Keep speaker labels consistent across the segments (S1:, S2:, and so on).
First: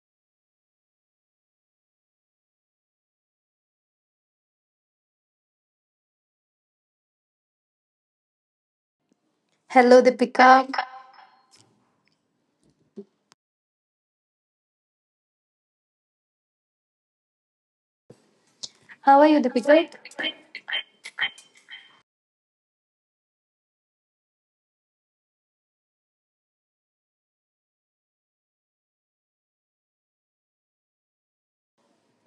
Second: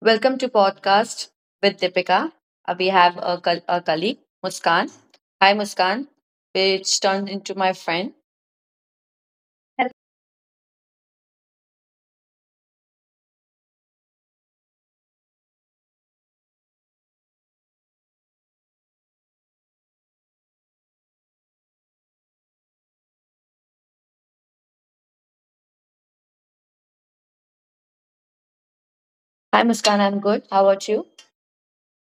S1: Welcome to podcast with Deepika. We have a colleague, Muskan. Hi, Muskan, which turned into my friend.
S2: Hello, Deepika. How are you, Deepika?
S1: Hi, Muskan. I'm good. How about you?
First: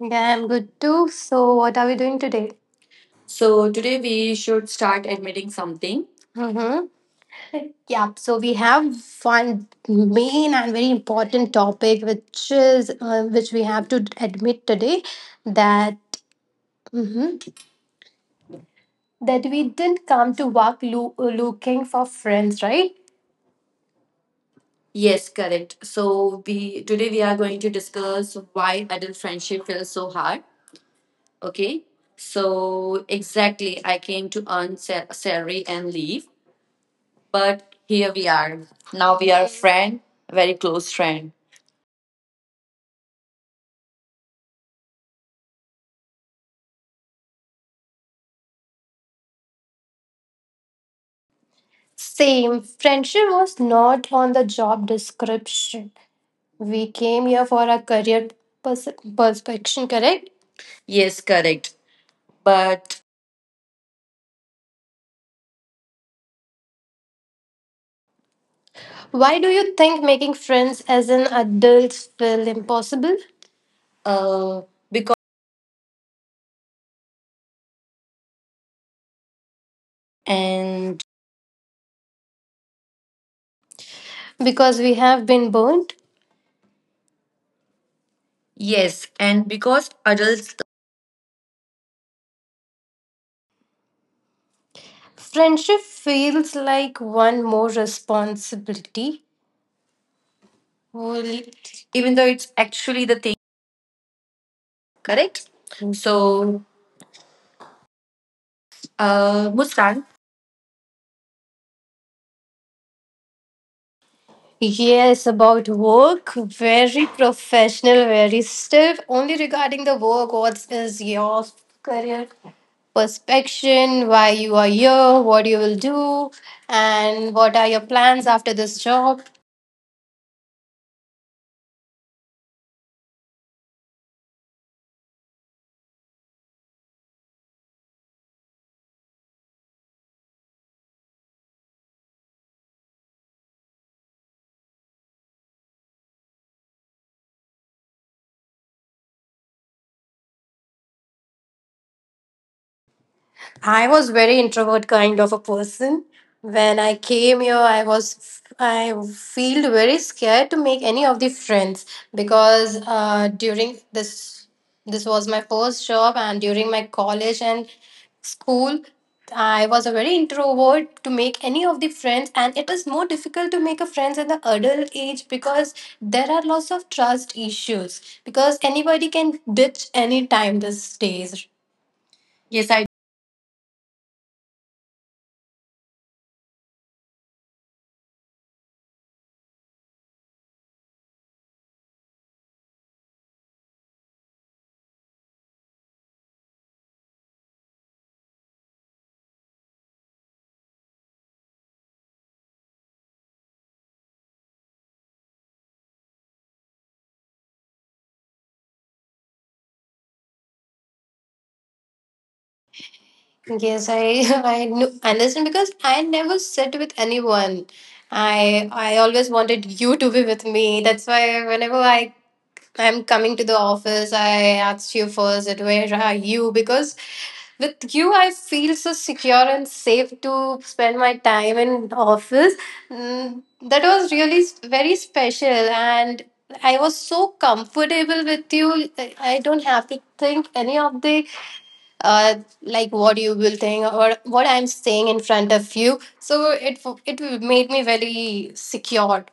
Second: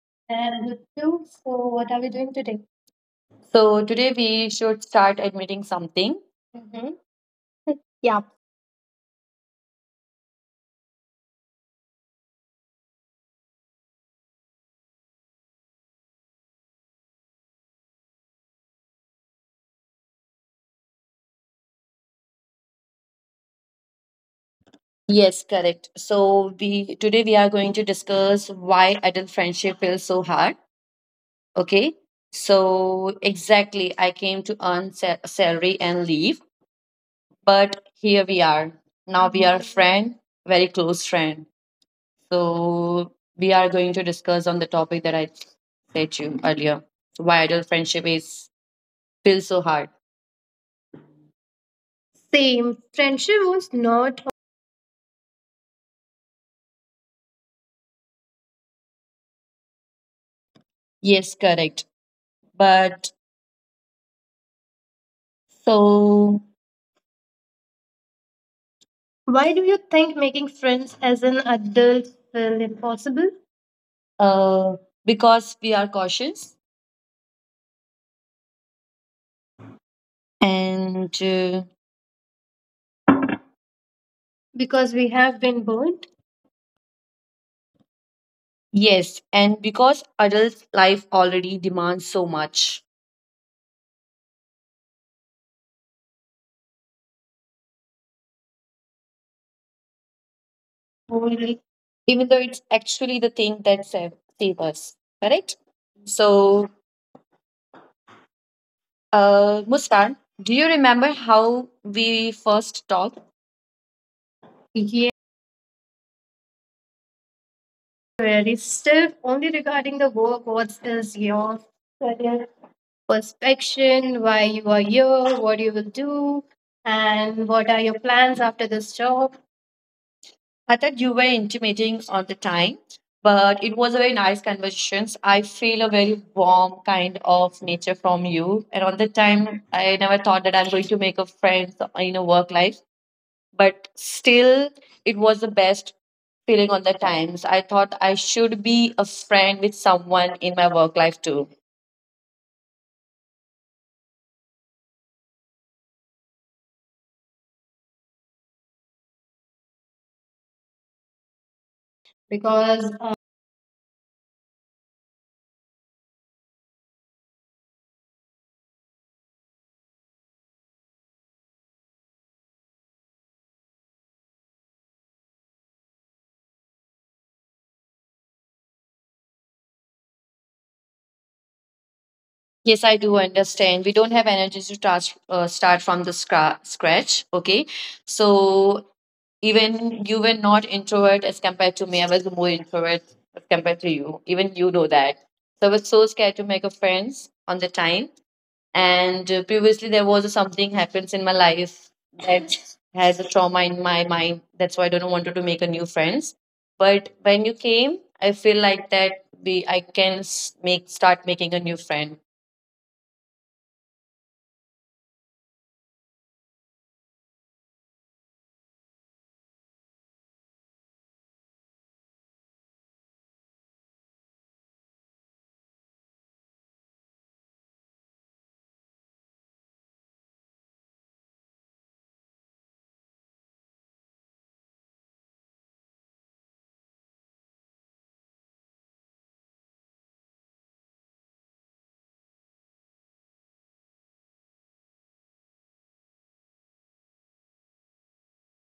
S2: Yeah, I'm
S1: I'm
S2: good
S1: good
S2: too.
S1: too.
S2: So, what
S1: So,
S2: are we
S1: what
S2: doing
S1: are we
S2: today?
S1: doing today?
S2: So today we
S1: So
S2: should
S1: today
S2: start
S1: we should
S2: admitting
S1: start
S2: something.
S1: admitting something.
S2: Mm-hmm.
S1: Hmm.
S2: Yeah, so we
S1: Yeah.
S2: have one main and very important topic, which we have to admit today that hmm that we didn't come to work looking for friends, right? Yes,
S1: Yes,
S2: correct.
S1: correct.
S2: So
S1: So
S2: we
S1: we
S2: today we
S1: today
S2: are
S1: we are
S2: going to
S1: going to
S2: discuss
S1: discuss
S2: why
S1: why
S2: adult
S1: adult
S2: friendship
S1: friendship
S2: feels
S1: feels
S2: so
S1: so
S2: hard.
S1: hard.
S2: Okay.
S1: Okay.
S2: So
S1: So
S2: exactly,
S1: exactly,
S2: I
S1: I
S2: came
S1: came
S2: to
S1: to
S2: earn
S1: earn
S2: salary
S1: salary
S2: and
S1: and
S2: leave,
S1: leave.
S2: but
S1: But
S2: here we
S1: here we
S2: are.
S1: are.
S2: Now we
S1: Now
S2: are a
S1: we are
S2: friend,
S1: friend,
S2: a very
S1: very
S2: close
S1: close
S2: friend.
S1: friend. So we are going to discuss on the topic that I said you earlier. Why adult friendship is still so hard.
S2: Same.
S1: Same.
S2: Friendship was
S1: Friendship was
S2: not on the
S1: not.
S2: job description. We came here for a career pers- perspection, correct? Yes,
S1: Yes,
S2: correct.
S1: correct.
S2: But,
S1: But so,
S2: why do
S1: why
S2: you
S1: do you
S2: think
S1: think
S2: making
S1: making
S2: friends
S1: friends
S2: as an
S1: as an
S2: adult
S1: adult is
S2: feel impossible?
S1: impossible?
S2: uh,
S1: uh,
S2: because
S1: because we are cautious
S2: and
S1: and
S2: Because we
S1: because we
S2: have been
S1: have been
S2: burnt?
S1: born.
S2: Yes,
S1: Yes,
S2: and
S1: and
S2: because
S1: because
S2: adults
S1: adult life already demands so much,
S2: friendship feels like one more responsibility. Will-
S1: only,
S2: Even though
S1: even though
S2: it's
S1: it's
S2: actually the
S1: actually
S2: thing,
S1: the thing that save, save us,
S2: correct?
S1: correct?
S2: So,
S1: So,
S2: Muskan.
S1: Muskan, do you remember how we first talked? Yeah,
S2: Yes, about work. Very professional, very
S1: really.
S2: stiff.
S1: Still,
S2: Only
S1: only
S2: regarding the
S1: regarding the
S2: work,
S1: work,
S2: what
S1: what
S2: is
S1: is
S2: your
S1: your
S2: career
S1: career
S2: perspection, why
S1: perspection, why
S2: you are
S1: you are
S2: here, what
S1: here,
S2: you
S1: what
S2: will
S1: you will
S2: do,
S1: do,
S2: and what
S1: and
S2: are
S1: what
S2: your
S1: are your
S2: plans
S1: plans
S2: after
S1: after
S2: this
S1: this
S2: job.
S1: job? I thought you were intimating on the time, but it was a very nice conversation. I feel a very warm kind of nature from you. And on the time, I never thought that I'm going to make a friend in a work life, but still, it was the best feeling on the times. I thought I should be a friend with someone in my work life too.
S2: I was very introvert kind of a person. When I came here, I feel very scared to make any of the friends because
S1: Because,
S2: during this this was my first job, and during my college and school, I was a very introvert to make any of the friends, and it is more difficult to make a friends in the adult age because there are lots of trust issues because anybody can ditch any time these days. Yes, I
S1: yes, I do understand. We don't have energy to start, start from the scratch. Okay. So even you were not introvert as compared to me. I was more introvert as compared to you. Even you know that. So I was so scared to make a friends on the time. And previously there was something happens in my life that has a trauma in my mind. That's why I don't wanted to make a new friends. But when you came, I feel like that we make start making a new friend.
S2: Yes, I understand, because I never sit with anyone. I always wanted you to be with me. That's why whenever I'm coming to the office, I asked you first that where are you, because with you I feel so secure and safe to spend my time in office. Mm, That was really very special, and I was so comfortable with you. I don't have to think any of the uh, like what you will think or what I'm saying in front of you. So it made me very secure.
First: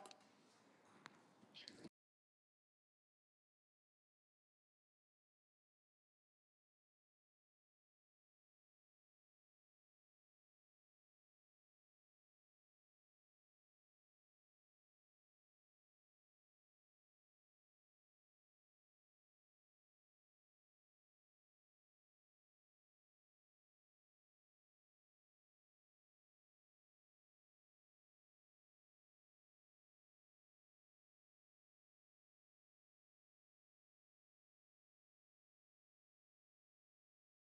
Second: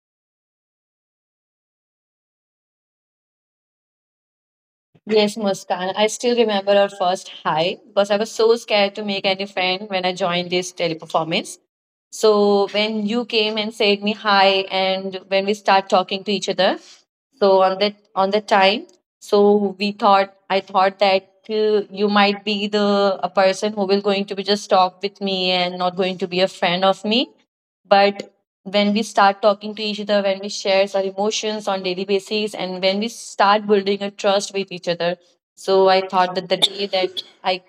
S1: Yes, Muskan. I still remember our first hi because I was so scared to make any friend when I joined this teleperformance. So when you came and said me hi, and when we start talking to each other, so on that time, so we thought I thought that you might be the a person who will going to be just talk with me and not going to be a friend of me, but when we start talking to each other, when we share our emotions on daily basis, and when we start building a trust with each other. So I thought that the day that I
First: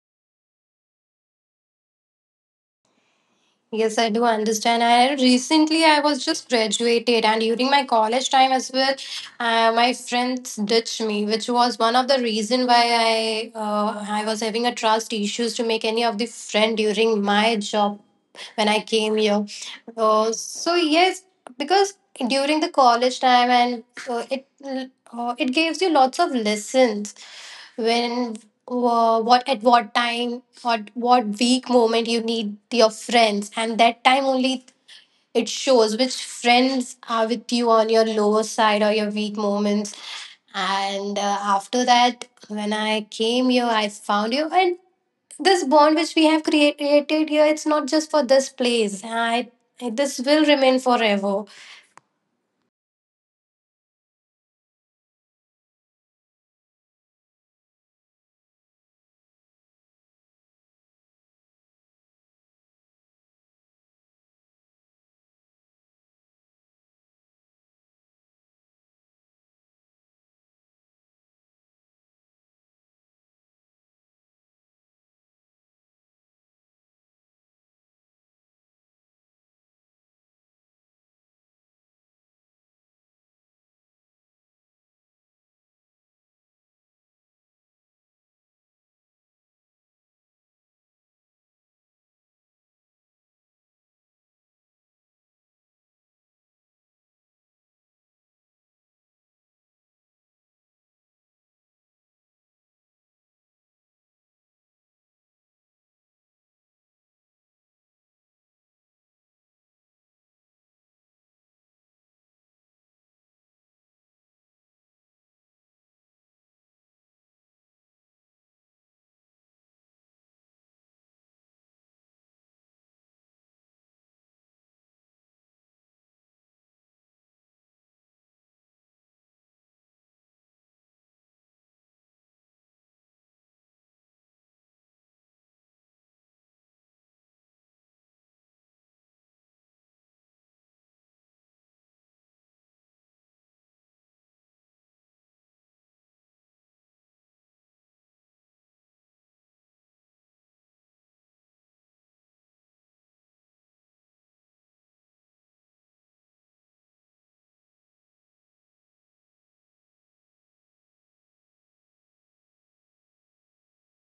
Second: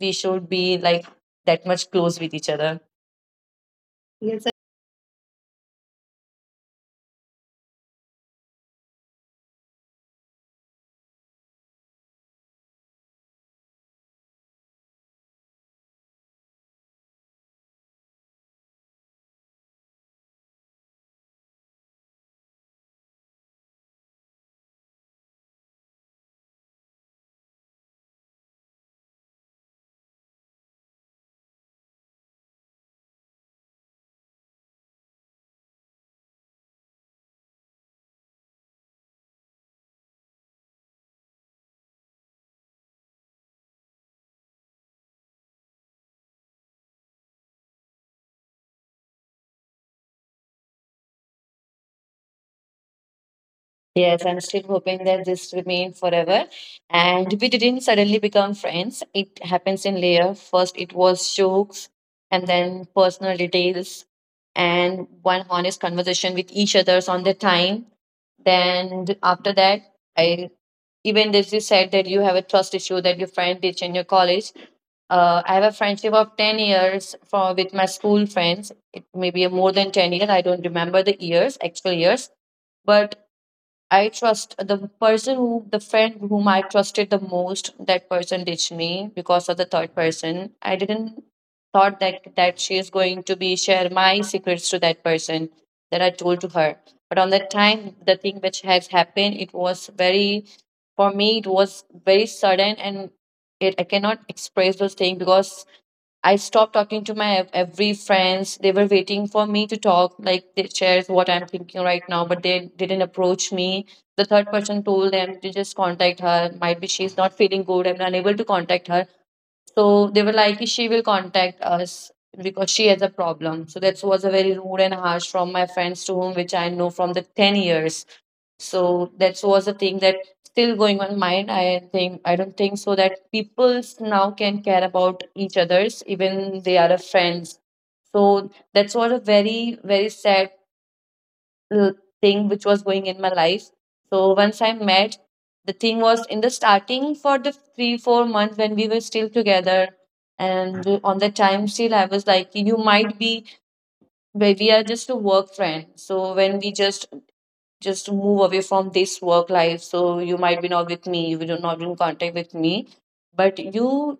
S1: we should be like that much close with each other.
S2: Yes, I do
S1: Yes, I,
S2: understand. And recently, I was just graduated, and during my college time as well, my friends ditched me, which was one of the reason why I was having a trust issues to make any of the friend during my job when I came here. So yes, because during the college time, and it gives you lots of lessons when, what at what time or what weak moment you need your friends, and that time only it shows which friends are with you on your lower side or your weak moments. And after that, when I came here, I found you, and this bond which we have created here, it's not just for this place. I This will remain forever.
S1: yes, I'm still hoping that this remains forever. And we didn't suddenly become friends. It happens in layer. First, it was jokes, and then personal details, and one honest conversation with each other's on the time. Then after that, I, even as you said that you have a trust issue that your friend teach in your college, I have a friendship of 10 years for with my school friends. It may be more than 10 years. I don't remember the years actual years, but I trust the person who, the friend whom I trusted the most, that person ditched me because of the third person. I didn't thought that she is going to be share my secrets to that person that I told to her. But on that time, the thing which has happened, it was very, for me, it was very sudden and I cannot express those things because I stopped talking to my every friends. They were waiting for me to talk, like they shares what I'm thinking right now, but they didn't approach me. The third person told them to just contact her. Might be she's not feeling good. I'm unable to contact her. So they were like, she will contact us because she has a problem. So that was a very rude and harsh from my friends to whom which I know from the 10 years. So that was a thing that still going on mind. I think I don't think so that people now can care about each others even they are a friends. So that's what a very very sad uh, thing which was going in my life. So once I met, the thing was in the starting for the 3 or 4 months when we were still together. And on the time still, I was like, you might be, we are just a work friend. So when we just move away from this work life. So you might be not with me, you will not be in contact with me, but you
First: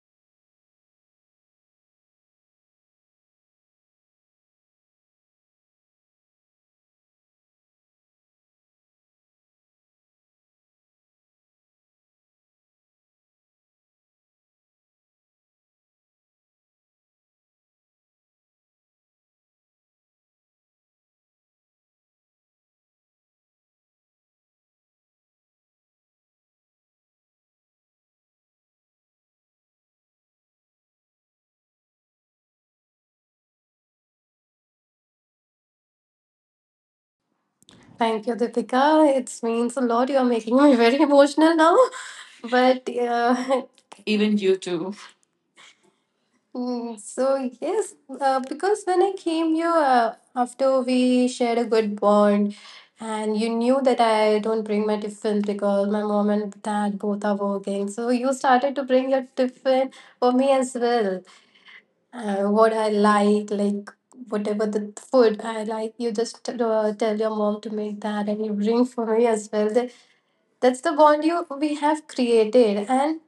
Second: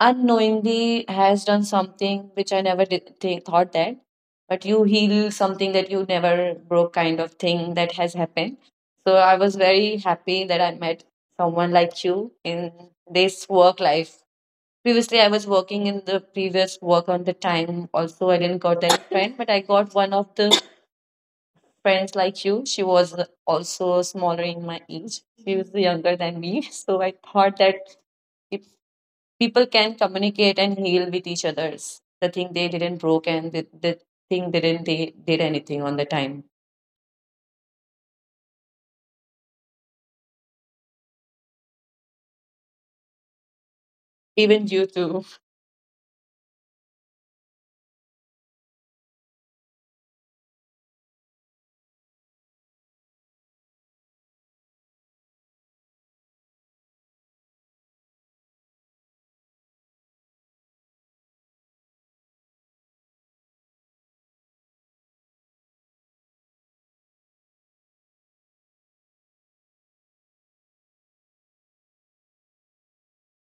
S1: unknowingly has done something which I never thought that. But you heal something that you never broke, kind of thing that has happened. So I was very happy that I met someone like you in this work life. Previously, I was working in the previous work on the time. Also, I didn't got that friend, but I got one of the friends like you. She was also smaller in my age. She was younger than me. So I thought that if people can communicate and heal with each others, the thing they didn't broke and the thing didn't they did anything on the time.
S2: Thank you, Deepika. It means a lot. You are making me very emotional now. But even
S1: Even
S2: you
S1: you
S2: too.
S1: too.
S2: So yes, because when I came here, after we shared a good bond, and you knew that I don't bring my tiffin because my mom and dad both are working. So you started to bring your tiffin for me as well, like whatever the food I like, you just tell your mom to make that and you bring for me as well. That's the bond you we have created. And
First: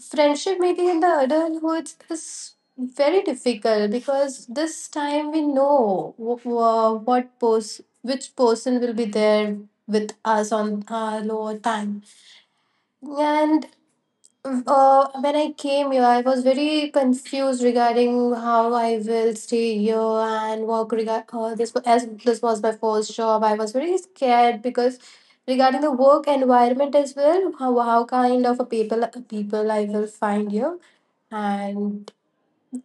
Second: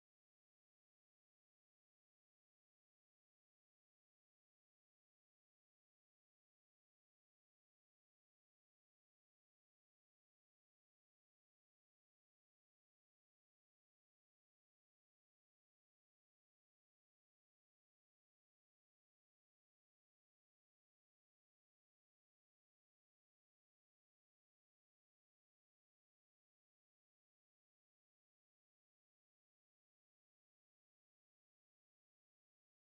S2: friendship maybe in the adulthood is very difficult because this time we know which person will be there with us on our lower time. And when I came here, I was very confused regarding how I will stay here and work. Regard this as this was my first job, I was very scared because regarding the work environment as well, how kind of a people I will find here, and.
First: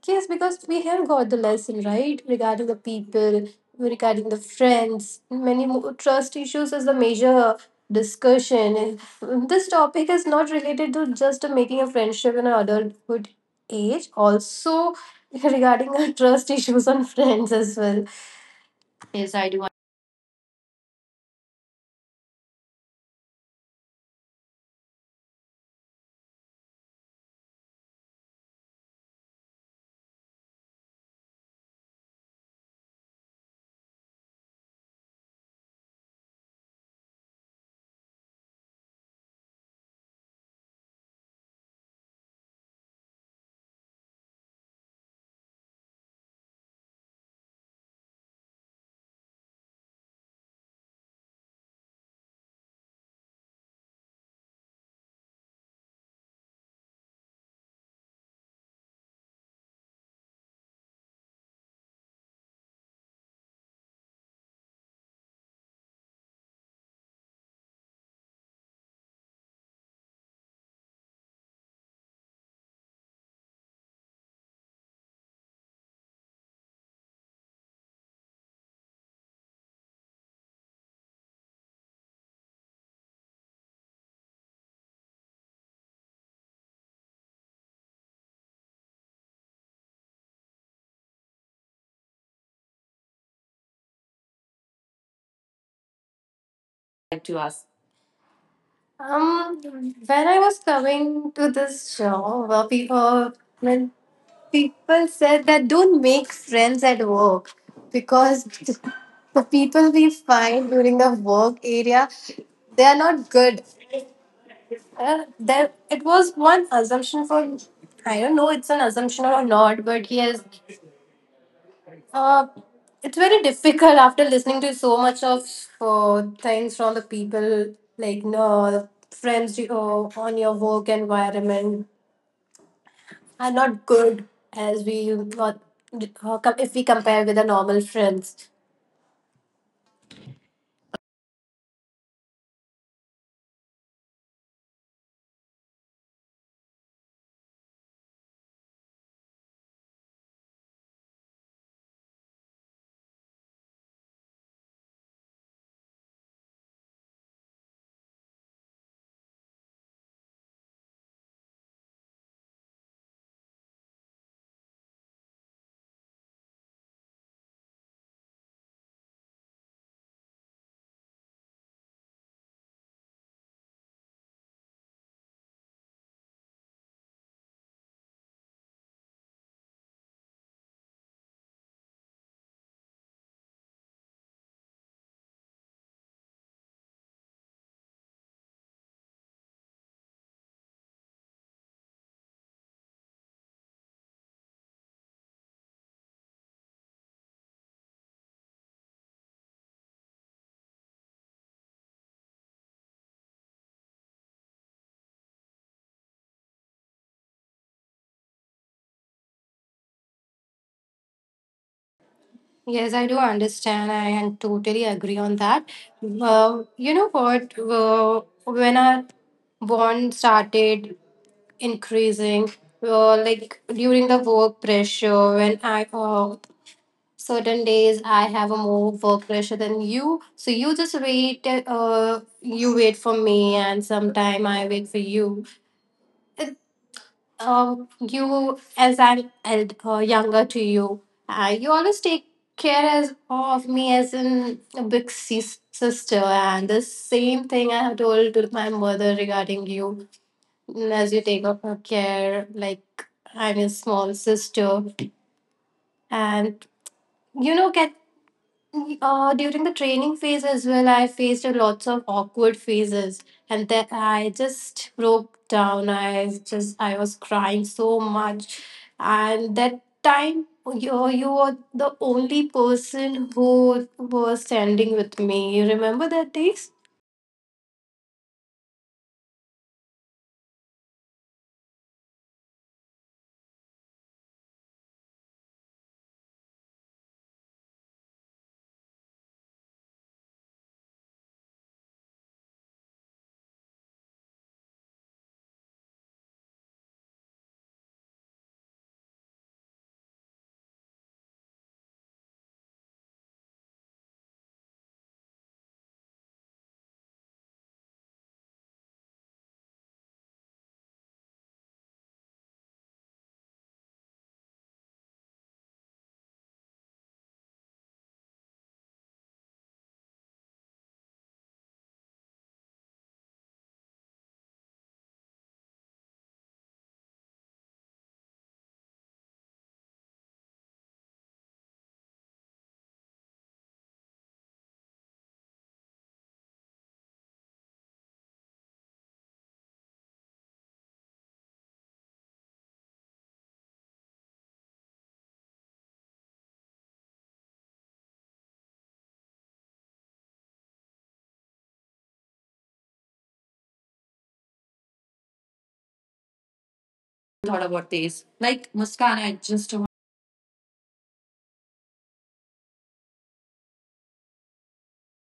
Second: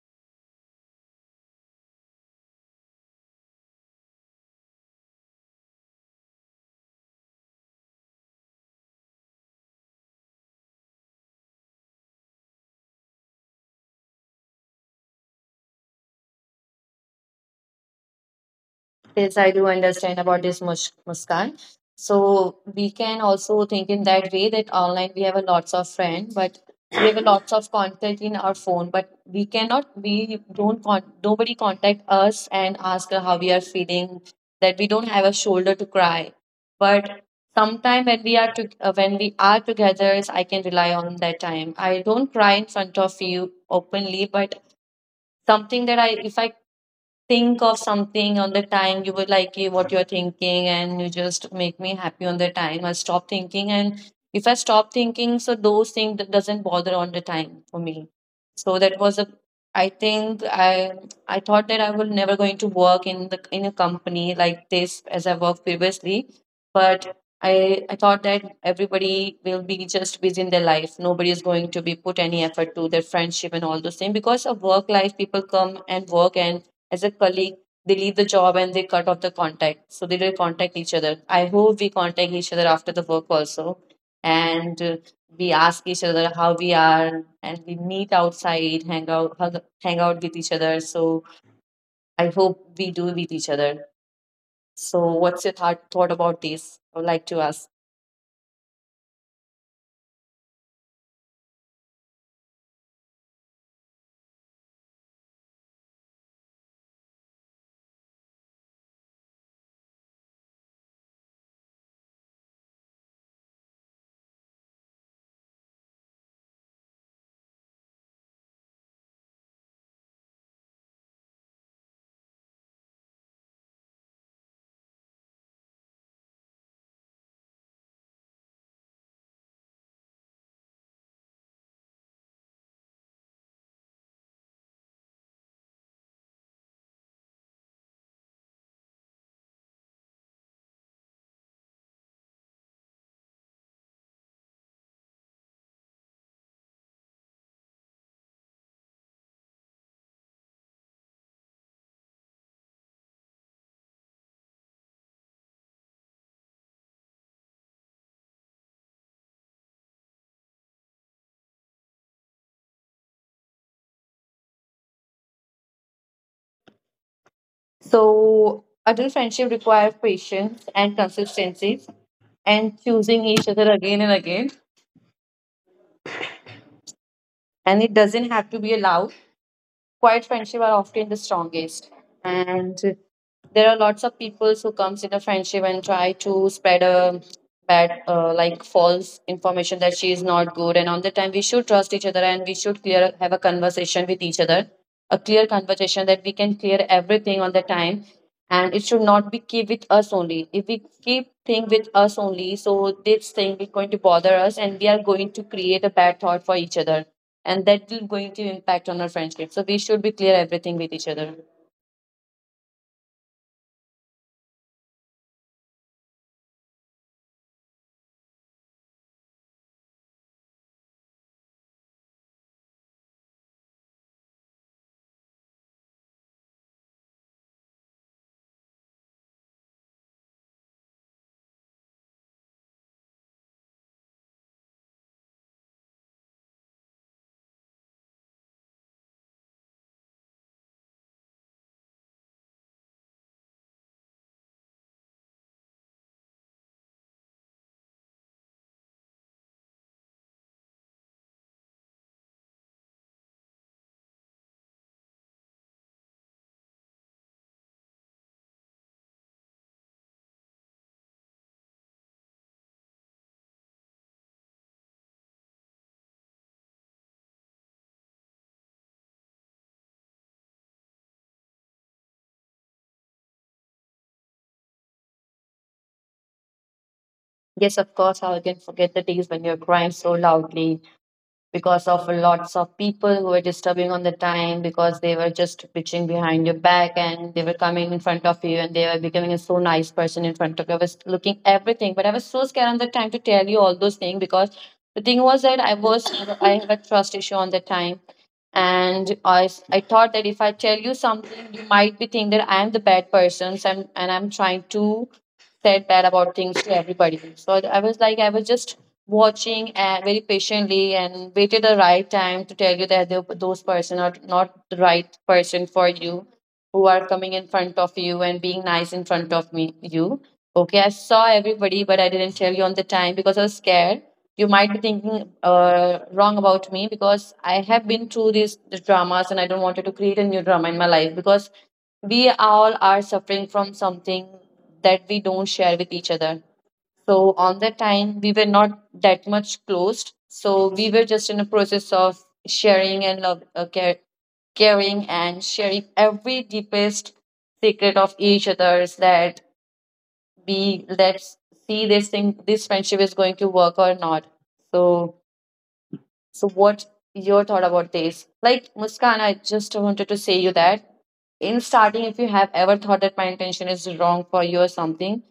S2: Yes, because we have got the lesson, right? Regarding the people, regarding the friends, many more trust issues is the major discussion. This topic is not related to just making a friendship in an adulthood age, also regarding our trust issues on friends as well. Yes,
S1: Yes,
S2: I
S1: I
S2: do
S1: do understand about this, Muskan. So we can also think in that way that online we have a lots of friends, but we have a lots of contact in our phone, but we cannot, we don't, nobody contact us and ask us how we are feeling, that we don't have a shoulder to cry. But sometime when we are when we are together, I can rely on that time. I don't cry in front of you openly, but something that if I think of something on the time you would like it, what you're thinking and you just make me happy on the time I stop thinking. And if I stop thinking so those things that doesn't bother on the time for me. So that was a, I think, i I thought that I will never going to work in the in a company like this as I worked previously, but I thought that everybody will be just busy in their life. Nobody is going to be put any effort to their friendship and all those things because of work life. People come and work and as a colleague, they leave the job and they cut off the contact. So they don't contact each other. I hope we contact each other after the work also. And we ask each other how we are and we meet outside, hang out with each other. So I hope we do with each other. So what's your thought about this? I would like
S2: like
S1: to
S2: to
S1: ask.
S2: ask. When I was coming to this job, pe- when people said that don't make friends at work because the people we find during the work area, they are not good. There, it was one assumption for, I don't know, it's an assumption or not, but yes, uh, it's very difficult after listening to so much of things from the people, like no friends you, on your work environment are not good, as we what if we compare with the normal friends.
S1: So adult friendship requires patience and consistency and choosing each other again and again. And it doesn't have to be a allowed. Quiet friendship are often the strongest. And there are lots of people who comes in a friendship and try to spread a bad like false information that she is not good and on the time we should trust each other and we should clear have a conversation with each other, a clear conversation that we can clear everything on the time. And it should not be keep with us only. If we keep thing with us only so this thing is going to bother us and we are going to create a bad thought for each other, and that will going to impact on our friendship. So we should be clear everything with each other.
S2: Yes, I do understand. I and totally agree on that. You know what? When our bond started increasing, like during the work pressure, when I certain days I have a more work pressure than you, so you just wait. You wait for me, and sometime I wait for you. You, as I'm younger to you, you always take care, of me as in a big sister, and the same thing I have told to my mother regarding you. As you take of her care like I'm a small sister, and you know get during the training phase as well, I faced a lots of awkward phases, and then I just broke down. I was crying so much, and that time you were the only person who was standing with me. You remember that days?
S1: Yes, of course, how I can forget the days when you're crying so loudly because of lots of people who were disturbing on the time because they were just bitching behind your back and they were coming in front of you and they were becoming a so nice person in front of you. I was looking everything, but I was so scared on the time to tell you all those things because the thing was that I have a trust issue on the time and I thought that if I tell you something you might be thinking that I am the bad person and I'm trying to say bad about things to everybody. So I was like, I was just watching very patiently and waited the right time to tell you that those person are not the right person for you, who are coming in front of you and being nice in front of me you. Okay, I saw everybody, but I didn't tell you on the time because I was scared you might be thinking wrong about me because I have been through these dramas and I don't wanted to create a new drama in my life because we all are suffering from something that we don't share with each other. So on that time, we were not that much closed. So we were just in a process of sharing and love, care, caring and sharing every deepest secret of each other's that we let's see this thing, this friendship is going to work or not. So so what your
S2: Thought
S1: thought
S2: about
S1: about
S2: this,
S1: this?
S2: like
S1: Like
S2: Muskan,
S1: Muskan,
S2: I
S1: I
S2: just.
S1: just wanted to say you that in starting, if you have ever thought that my intention is wrong for you or something,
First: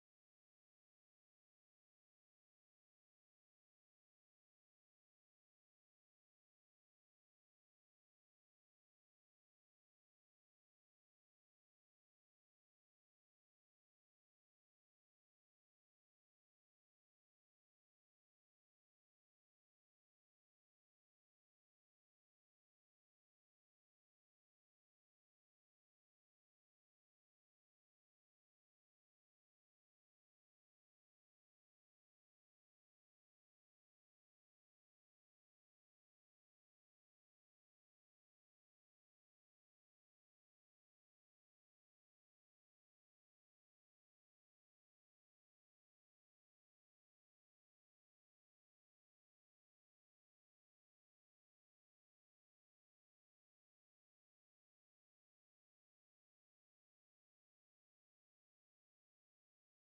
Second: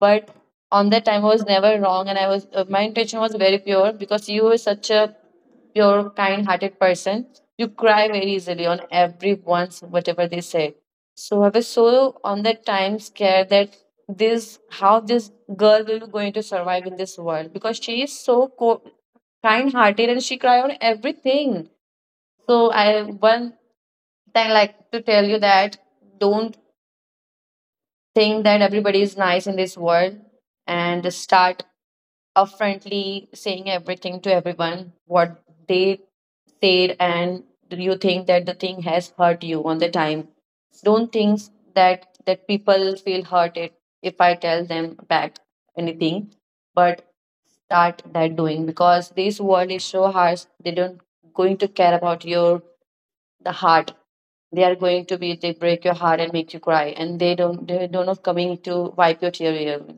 S1: but on that time I was never wrong, and I was my intention was very pure because you were such a pure, kind-hearted person. You cry very easily on everyone's whatever they say. So I was so on that time scared that this how this girl will be going to survive in this world because she is kind-hearted and she cry on everything. So I one thing like to tell you that don't think that everybody is nice in this world and start upfrontly saying everything to everyone what they said and do you think that the thing has hurt you on the time, don't think that people feel hurted if I tell them back anything, but start that doing because this world is so harsh, they don't going to care about your the heart, they are going to be they break your heart and make you cry and they don't know coming to wipe your tear away.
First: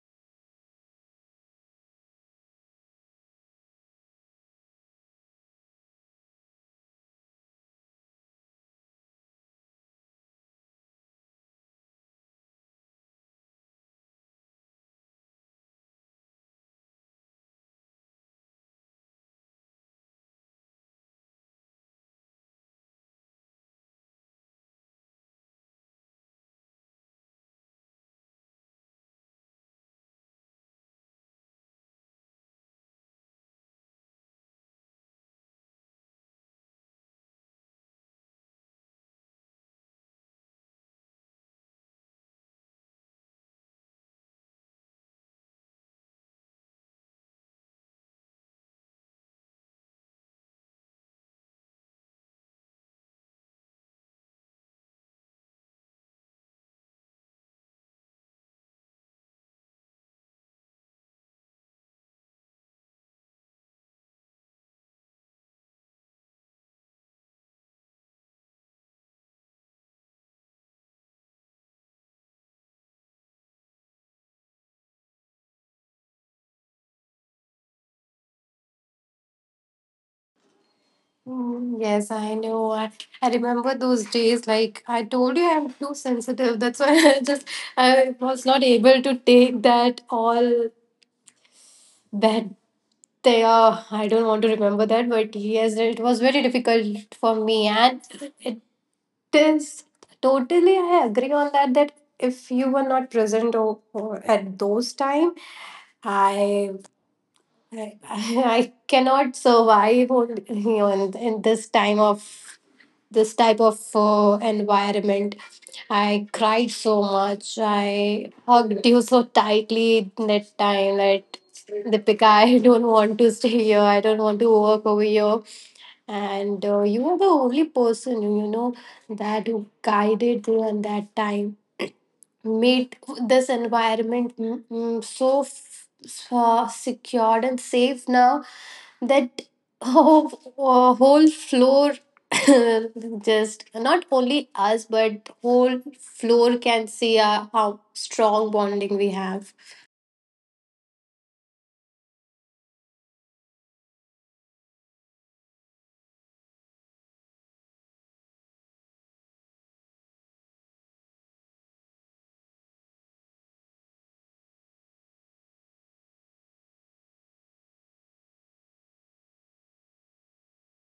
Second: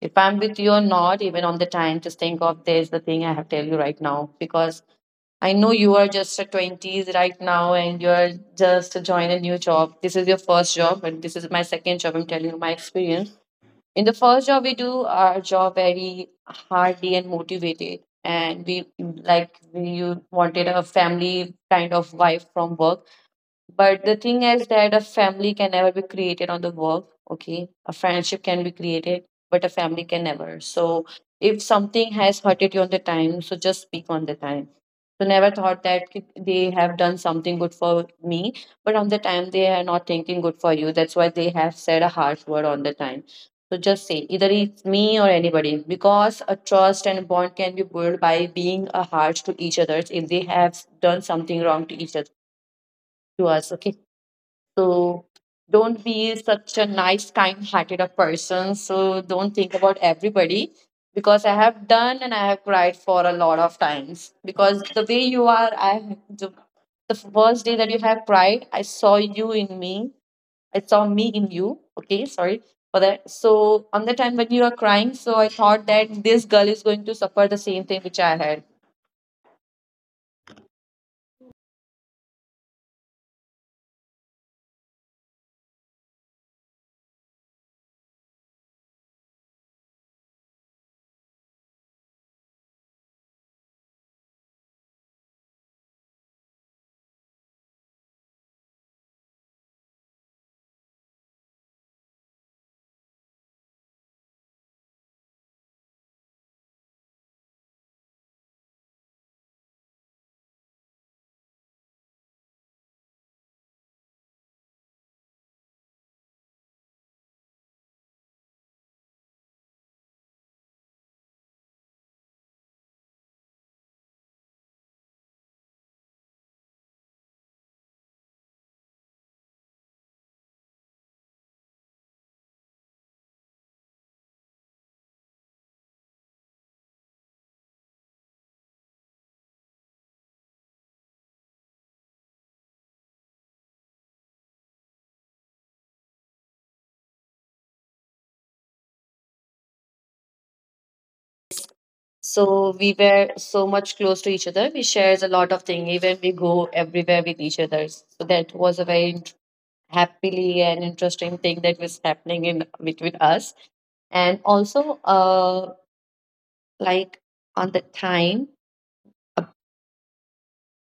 S1: If I'm with you or not even on the time, just think of there's the thing I have to tell you right now because I know you are just a 20s right now and you're just to join a new job, this is your first job and this is my second job, I'm telling you my experience. In the first job we do our job very hardly and motivated and we wanted a family kind of wife from work, but the thing is that a family can never be created on the work. Okay. A friendship can be created, but a family can never. So if something has hurted you on the time, so just speak on the time. So never thought that they have done something good for me, but on the time they are not thinking good for you. That's why they have said a harsh word on the time. So just say either it's me or anybody because a trust and bond can be built by being a harsh to each other if they have done something wrong to each other to us. Okay, so don't be such a nice, kind hearted a person. So don't think about everybody because I have done and I have cried for a lot of times. Because the way you are, the first day that you have cried, I saw you in me. I saw me in you. Okay, sorry for that. So on the time when you are crying, so I thought that this girl is going to suffer the same thing which I had.
S2: Yes, I know. I remember those days. Like I told you, I'm too sensitive. That's why I just I was not able to take that all that they are. I don't want to remember that, but yes, it was very difficult for me, and it is totally. I agree on that. That if you were not present, or at those time, I I cannot survive on, on in this time of this type of environment. I cried so much. I hugged you so tightly that time that Deepika, I don't want to stay here. I don't want to work over here. And you were the only person, that who guided me at that time, made this environment so so secured and safe now that whole, whole floor just not only us but whole floor can see how strong bonding we have.
S1: So we were so much close to each other. We shares a lot of things. Even we go everywhere with each other. So that was a very happily and interesting thing that was happening in between us. And also, like on the time, uh,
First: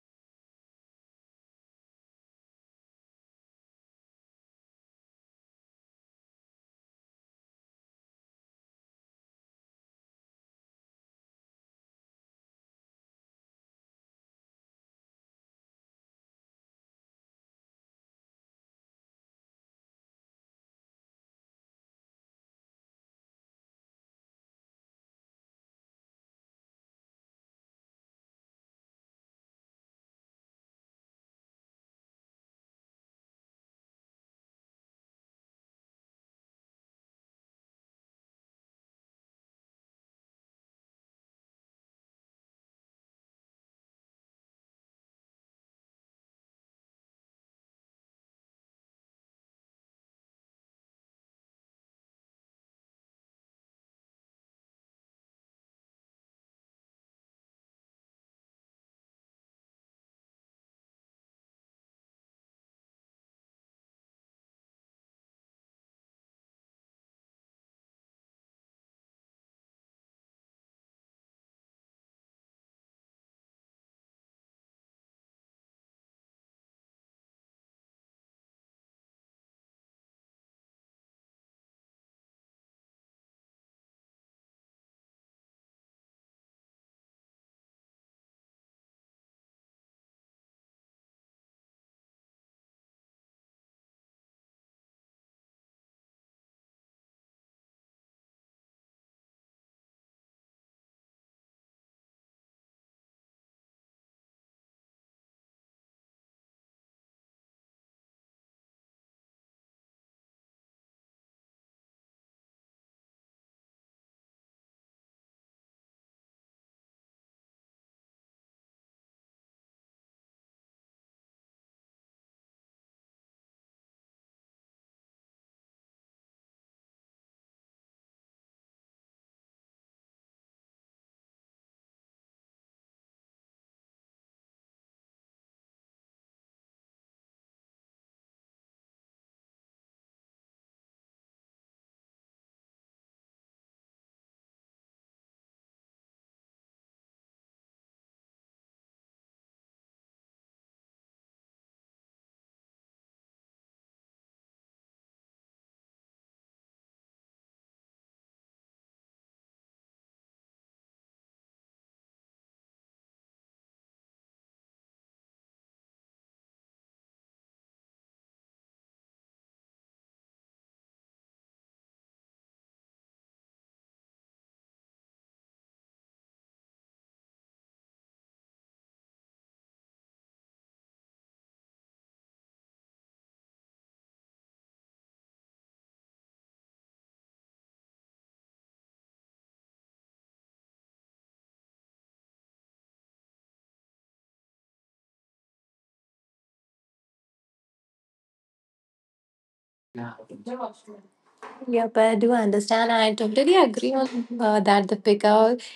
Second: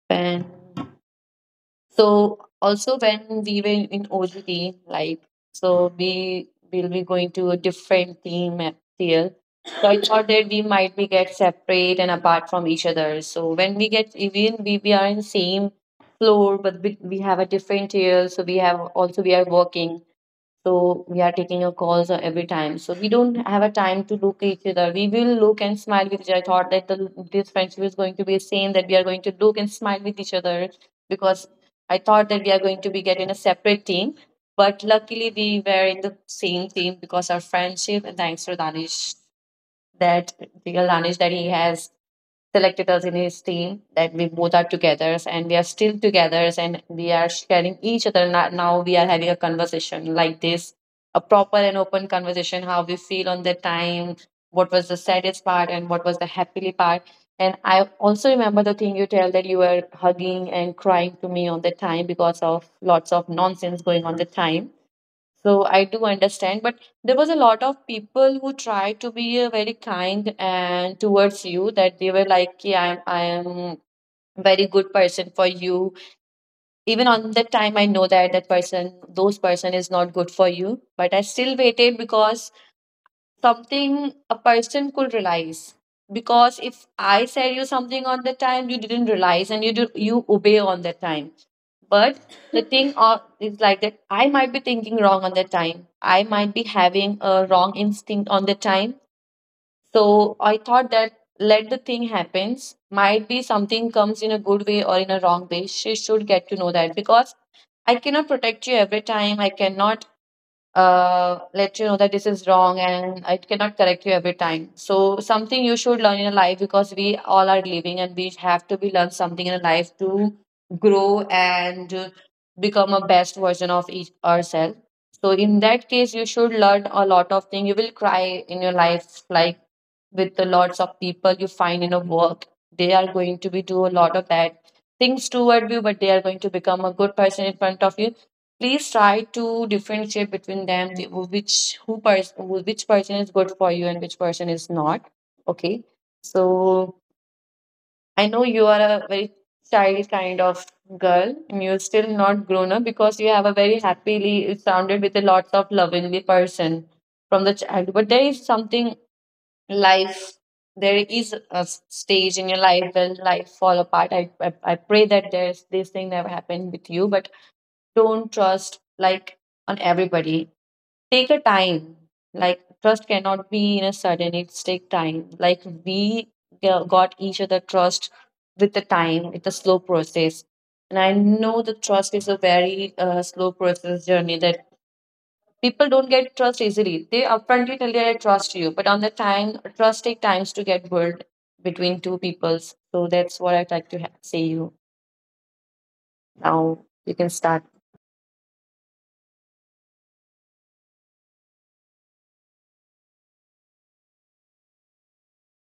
S1: when so also when we were in OGT, so we will be going to a different here. So I thought that we might be get separate and apart from each other. So when we get even we are in same floor, but we have a different tier. So we have also we are working. So we are taking your calls every time. So we don't have a time to look at each other. We will look and smile with each other. I thought that this friendship is going to be the same, that we are going to look and smile with each other because I thought that we are going to be getting a separate team. But luckily we were in the same team because our friendship and thanks to Danish that real Danish that he has selected us in his team, that we both are together and we are still together and we are sharing each other. Now we are having a conversation like this, a proper and open conversation how we feel on the time, what was the saddest part and what was the happily part. And I also remember the thing you tell that you were hugging and crying to me on the time because of lots of nonsense going on the time. So I do understand, but there was a lot of people who tried to be very kind and towards you, that they were like, yeah, I am very good person for you. Even on that time, I know that that person, those person is not good for you, but I still waited because something a person could realize. Because if I said you something on the time, you didn't realize and you obey on that time. But the thing is like that I might be thinking wrong on that time. I might be having a wrong instinct on the time. So I thought that let the thing happens. Might be something comes in a good way or in a wrong way. She should get to know that because I cannot protect you every time. I cannot let you know that this is wrong and I cannot correct you every time. So something you should learn in a life because we all are living and we have to be learn something in a life to grow and become a best version of each ourselves. So in that case, you should learn a lot of things. You will cry in your life, like with the lots of people you find in a work. They are going to be do a lot of bad things toward you, but they are going to become a good person in front of you. Please try to differentiate between them, the- who- which who person which person is good for you and which person is not. Okay, so I know you are a very child kind of girl and you're still not grown up because you have a very happily surrounded with a lot of lovingly person from the child, but there is something life, there is a stage in your life where life fall apart. I pray that there's this thing never happened with you, but don't trust like on everybody, take a time, like trust cannot be in a sudden, it's take time, like g- got each other trust with the time, it's a slow process. And I know the trust is a very slow process journey, that people don't get trust easily, they upfrontly tell you I trust you, but on the time trust take times to get built between two peoples. So that's what I'd like to say you now, you can start.
S2: Yep, I do understand, I totally agree on that, the pickup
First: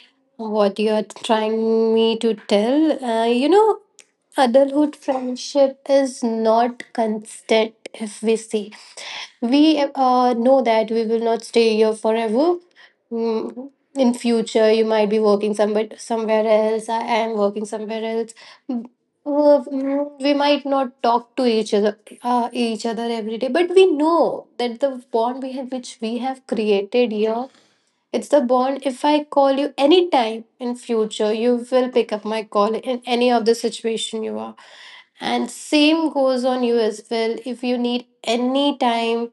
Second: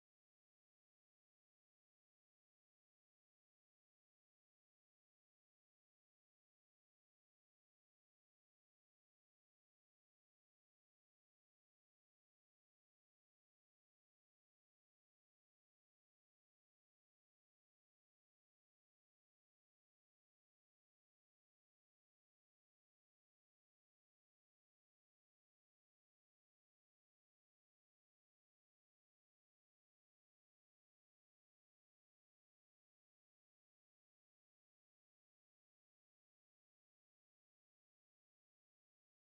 S2: what you're trying me to tell, adulthood friendship is not constant. If we see we know that we will not stay here forever. In future you might be working somewhere somewhere else. I am working somewhere else. Mm, we might not talk to each other every day, but we know that the bond we have, which we have created here, it's the bond. If I call you anytime in future, you will pick up my call in any of the situation you are, and same goes on you as well. If you need any time,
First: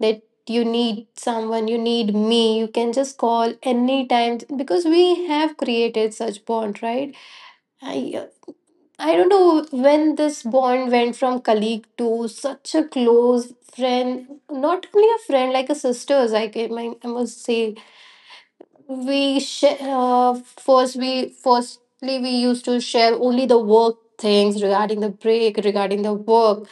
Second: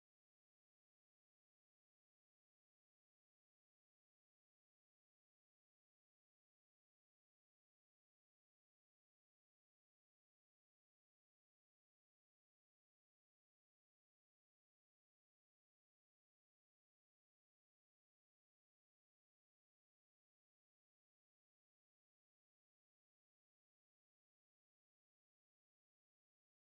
S2: that you need someone, you need me, you can just call anytime, because we have created such bond, right? I I don't know when this bond went from colleague to such a close friend, not only a friend, like a sister's, like, I must say we sh- first we firstly we used to share only the work things, regarding the break, regarding the work.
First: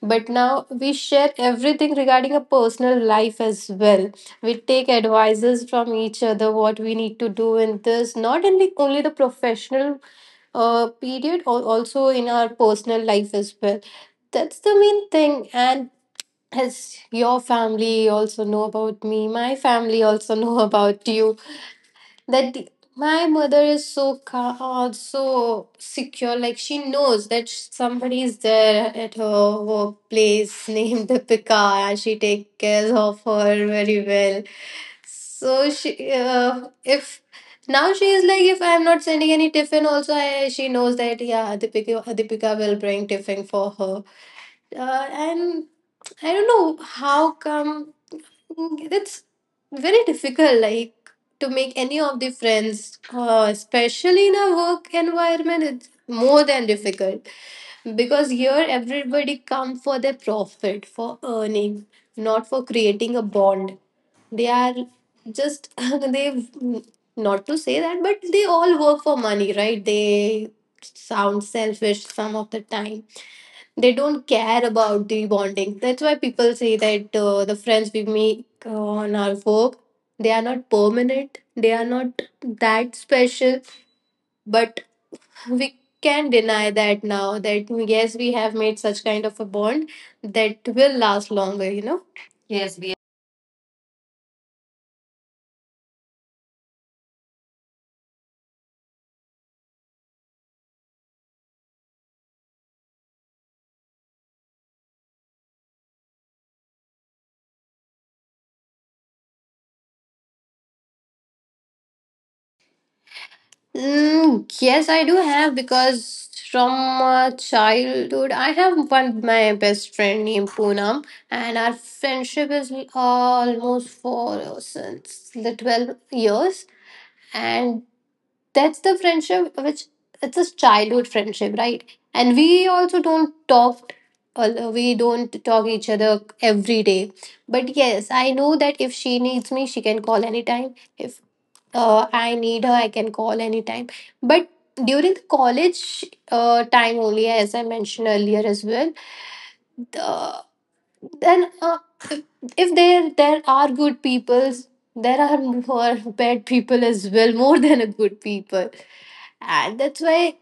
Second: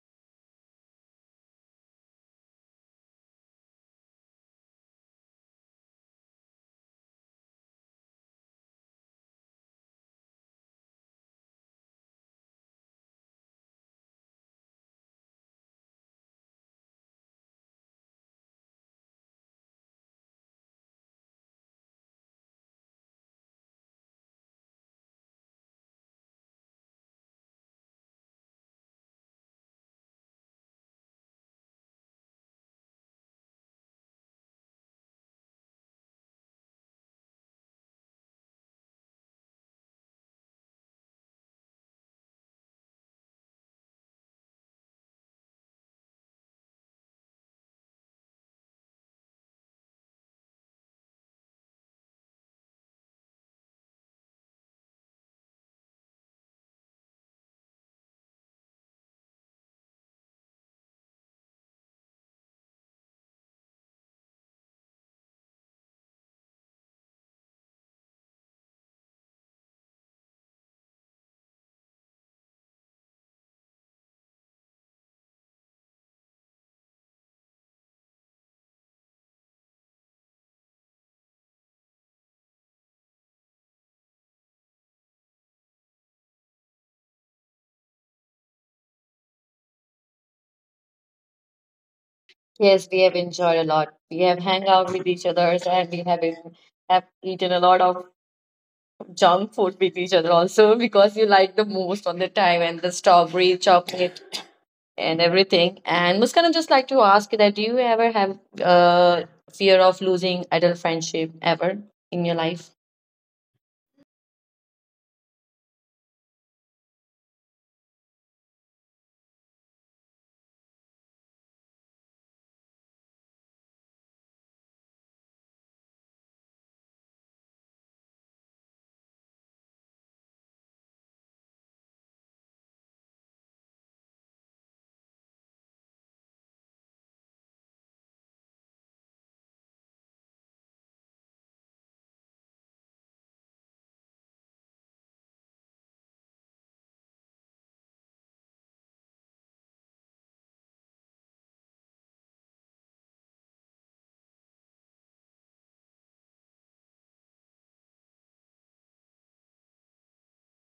S2: But now we share everything regarding a personal life as well. We take advices from each other what we need to do in this, not only the professional period, or also in our personal life as well. That's the main thing. And as your family also know about me, my family also know about you. that the- my mother is so so secure, like she knows that somebody is there at her workplace, named Deepika. She takes care of her very well. So she, if now she is like, if I am not sending any tiffin also, she knows that, yeah, Deepika will bring tiffin for her. Uh, and I don't know how come it's very difficult, like, to make any of the friends, especially in a work environment, it's more than difficult, because here everybody come for their profit, for earning, not for creating a bond. They are just, they, not to say that, but they all work for money, right? They sound selfish some of the time. They don't care about the bonding. That's why people say that the friends we make on our work, they are not permanent. They are not that special. But we can deny that now. That yes, we have made such kind of a bond that will last longer.
S1: Yes,
S2: Yes.
S1: we have enjoyed a lot. We have hang out with each other and we have been, have eaten a lot of junk food with each other also because you like the most on the time and the strawberry chocolate and everything. And Muskan, I just like to ask you that do you ever have fear of losing adult friendship ever in your life?
S2: Yes, I do have, because from childhood I have one my best friend named Poonam, and our friendship is almost for since the 12 years, and that's the friendship which it's a childhood friendship, right? And we also don't talk. We don't talk each other every day, but yes, I know that if she needs me, she can call anytime. If I need her, I can call anytime. But during the college time only, as I mentioned earlier as well, uh, then if there are good peoples, there are more bad people as well, more than a good people, and that's why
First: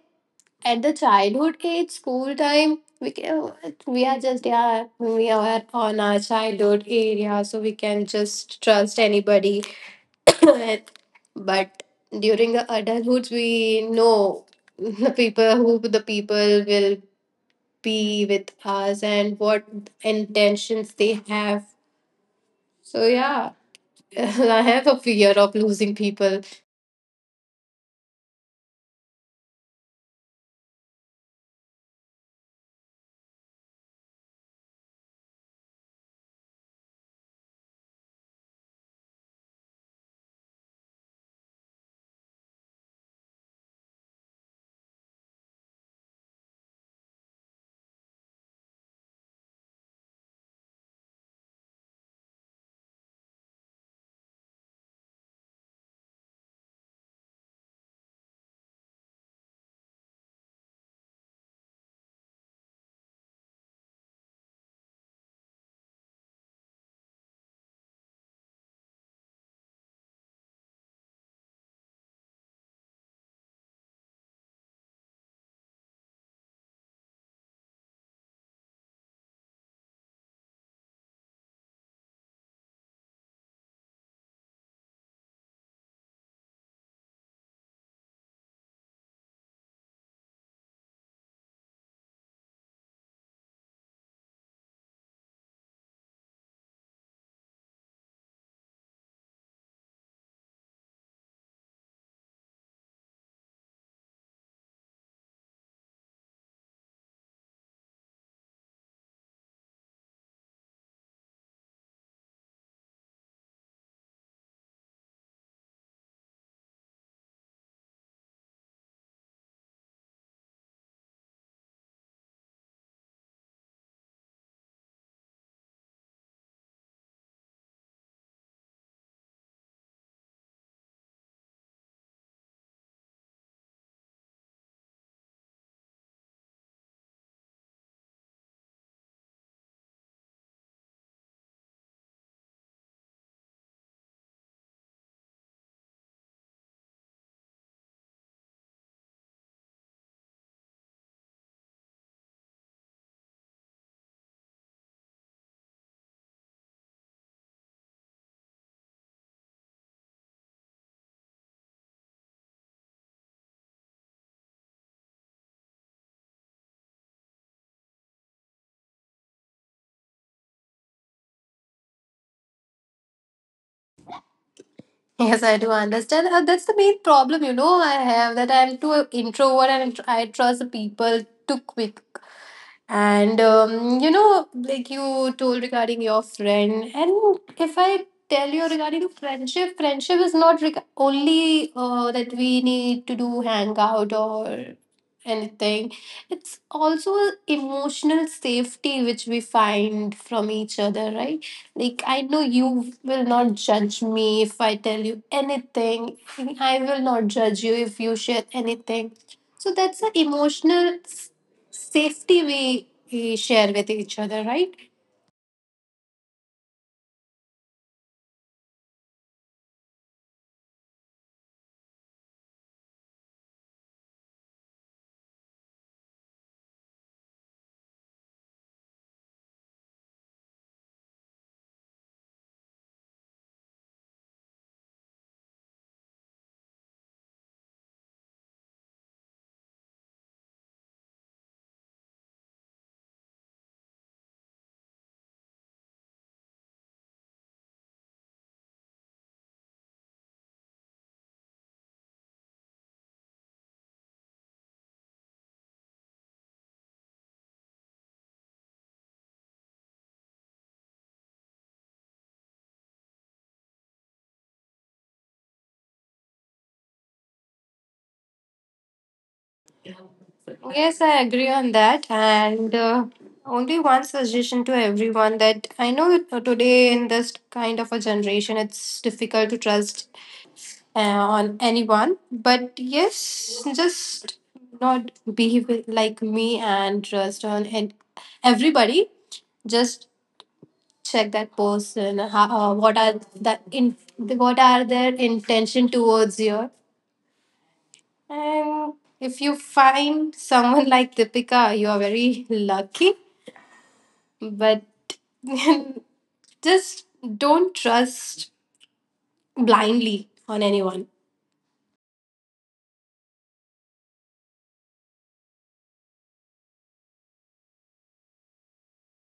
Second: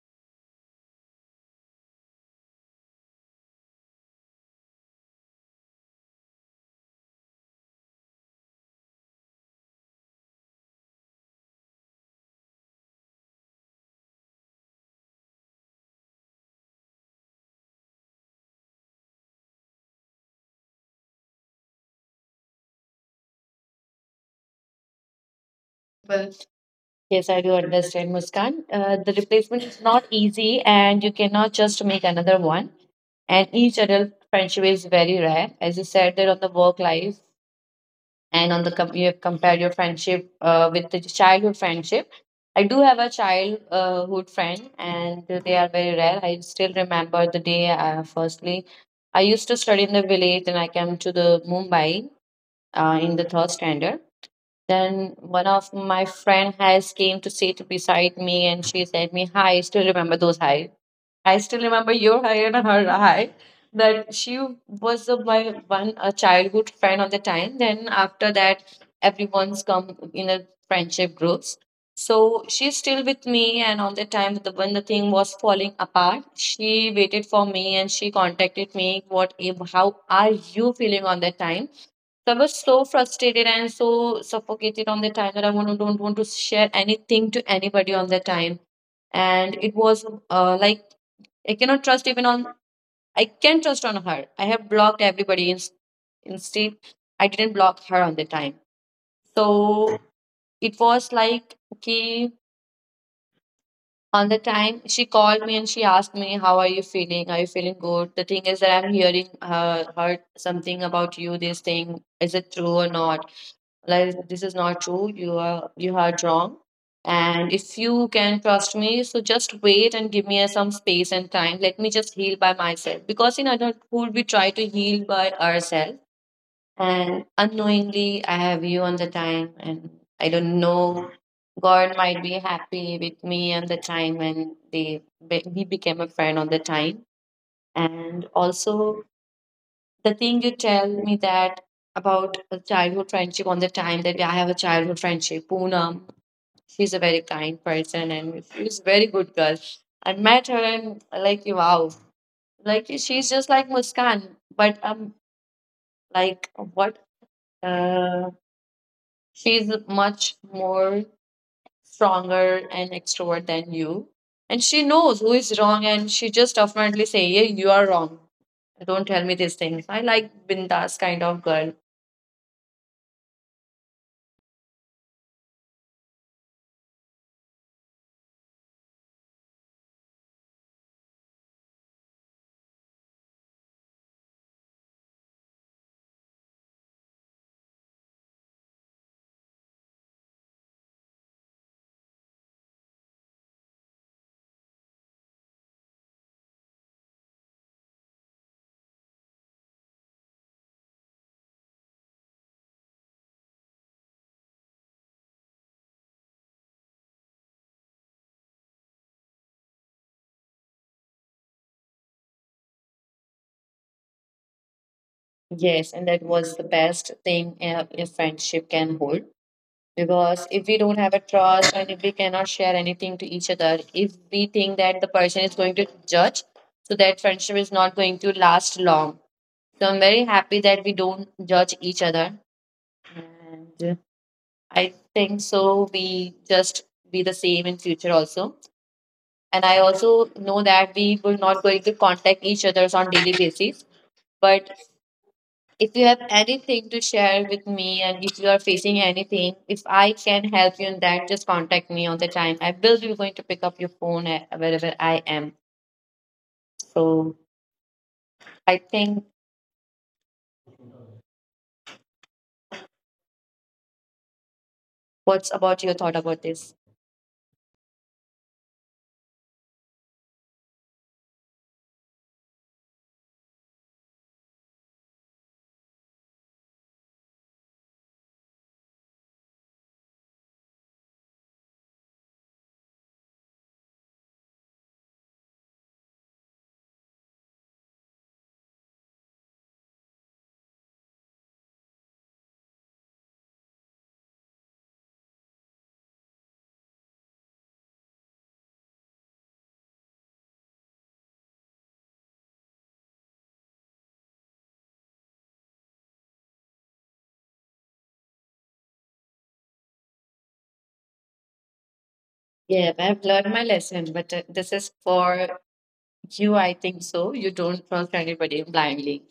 S2: at the childhood age, school time, we, can, we are just, yeah, we are on our childhood area, so we can just trust anybody. But during the adulthood we know the people, who the people will be with us and what intentions they have. So yeah, I have a fear of losing
S1: Well,
S2: people.
S1: yes, I do understand, Muskan. The replacement is not easy and you cannot just make another one and each adult friendship is very rare. As you said, that on the work life, and on the you have compared your friendship with the childhood friendship. I do have a childhood friend and they are very rare. I still remember the day, firstly I used to study in the village and I came to the Mumbai in the third standard. Then one of my friend has came to sit beside me and she said me hi. I still remember those hi, I still remember your high and her high. That she was the my one a childhood friend of the time. Then after that, everyone's come in a friendship groups. So she's still with me, and on the time the when the thing was falling apart, she waited for me and she contacted me. What? How are you feeling on that time? So I was so frustrated and so suffocated on the time that don't want to share anything to anybody on the time and it was like I cannot trust even on I can trust on her. I have blocked everybody. Instead, I didn't block her on the time. So it was like okay. On the time she called me and she asked me, "How are you feeling? Are you feeling good? The thing is that I'm hearing heard something about you. This thing, is it true or not?" Like, this is not true. You are you are wrong, and if you can trust me, so just wait and give me some space and time. Let me just heal by myself, because in adulthood we try to heal by ourselves and unknowingly I have you on the time, and I don't know, God might be happy with me on the time, and they we became a friend on the time. And also the thing you tell me that about a childhood friendship on the time, that I have a childhood friendship, Poonam, she's a very kind person and she's a very good girl. I met her and like, wow, like she's just like Muskan, but like what? Uh, she's much more stronger and extrovert than you, and she knows who is wrong, and she just definitely say, "Yeah, you are wrong. Don't tell me these things." I like bindas kind of girl.
S2: Yes, I do understand, that's the main problem, I have, that I'm too introvert and I trust the people too quick. And like you told regarding your friend, and if I tell you regarding friendship, friendship is not only that we need to do hangout or anything. It's also emotional safety which we find from each other, right? Like I know you will not judge me if I tell you anything. I will not judge you if you share anything. So that's an emotional safety we share with each other, right?
S1: Yes, and that was the best thing a friendship can hold. Because if we don't have a trust and if we cannot share anything to each other, if we think that the person is going to judge, so that friendship is not going to last long. So I'm very happy that we don't judge each other. And I think so we just be the same in future also. And I also know that we will not going to contact each others on daily basis. But if you have anything to share with me and if you are facing anything, if I can help you in that, just contact me all the time. I will be going to pick up your phone wherever I am. So I think, what's about your thought about this?
S2: Yes, I agree on that. And only one suggestion to everyone, that I know that today in this kind of a generation, it's difficult to trust on anyone. But yes, just not behave like me and trust on and everybody. Just check that person. What are that in? What are their intention towards you? And if you find someone like Deepika, you are very lucky. But just don't trust blindly on anyone.
S1: Yeah, I've learned my lesson, but this is for you, I think so. You don't trust anybody blindly.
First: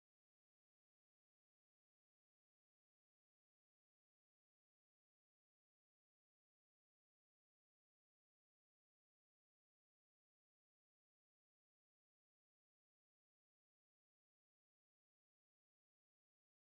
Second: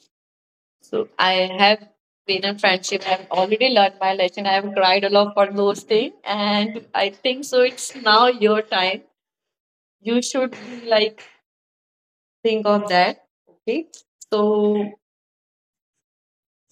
S1: So I have been in friendship. I've already learned my lesson. I've cried a lot for those things. And I think so. It's now your time. You should be like think of that. Okay. So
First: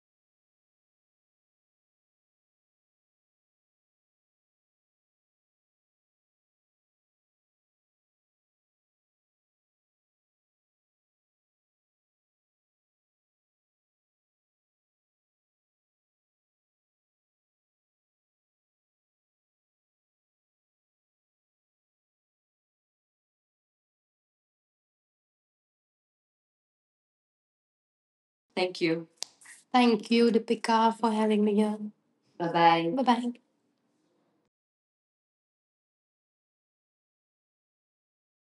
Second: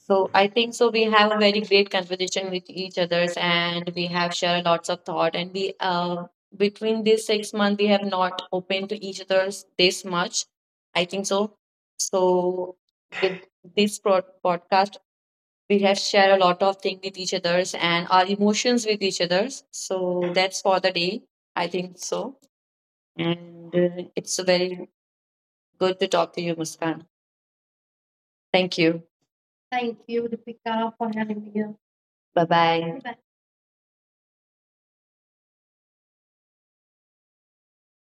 S1: so I think so we have a very great conversation with each others and we have shared lots of thought, and we between these 6 months we have not opened to each other's this much. I think so. So with this podcast we have shared a lot of things with each others and our emotions with each others. So that's for the day, I think so. And it's very good to talk to you, Muskan.
S2: Thank
S1: Thank
S2: you.
S1: you. Thank
S2: Thank you,
S1: you,
S2: Deepika,
S1: Deepika,
S2: for
S1: for
S2: having
S1: having
S2: me
S1: me
S2: here.
S1: here.
S2: Bye
S1: Bye
S2: bye. Bye
S1: bye.
S2: bye.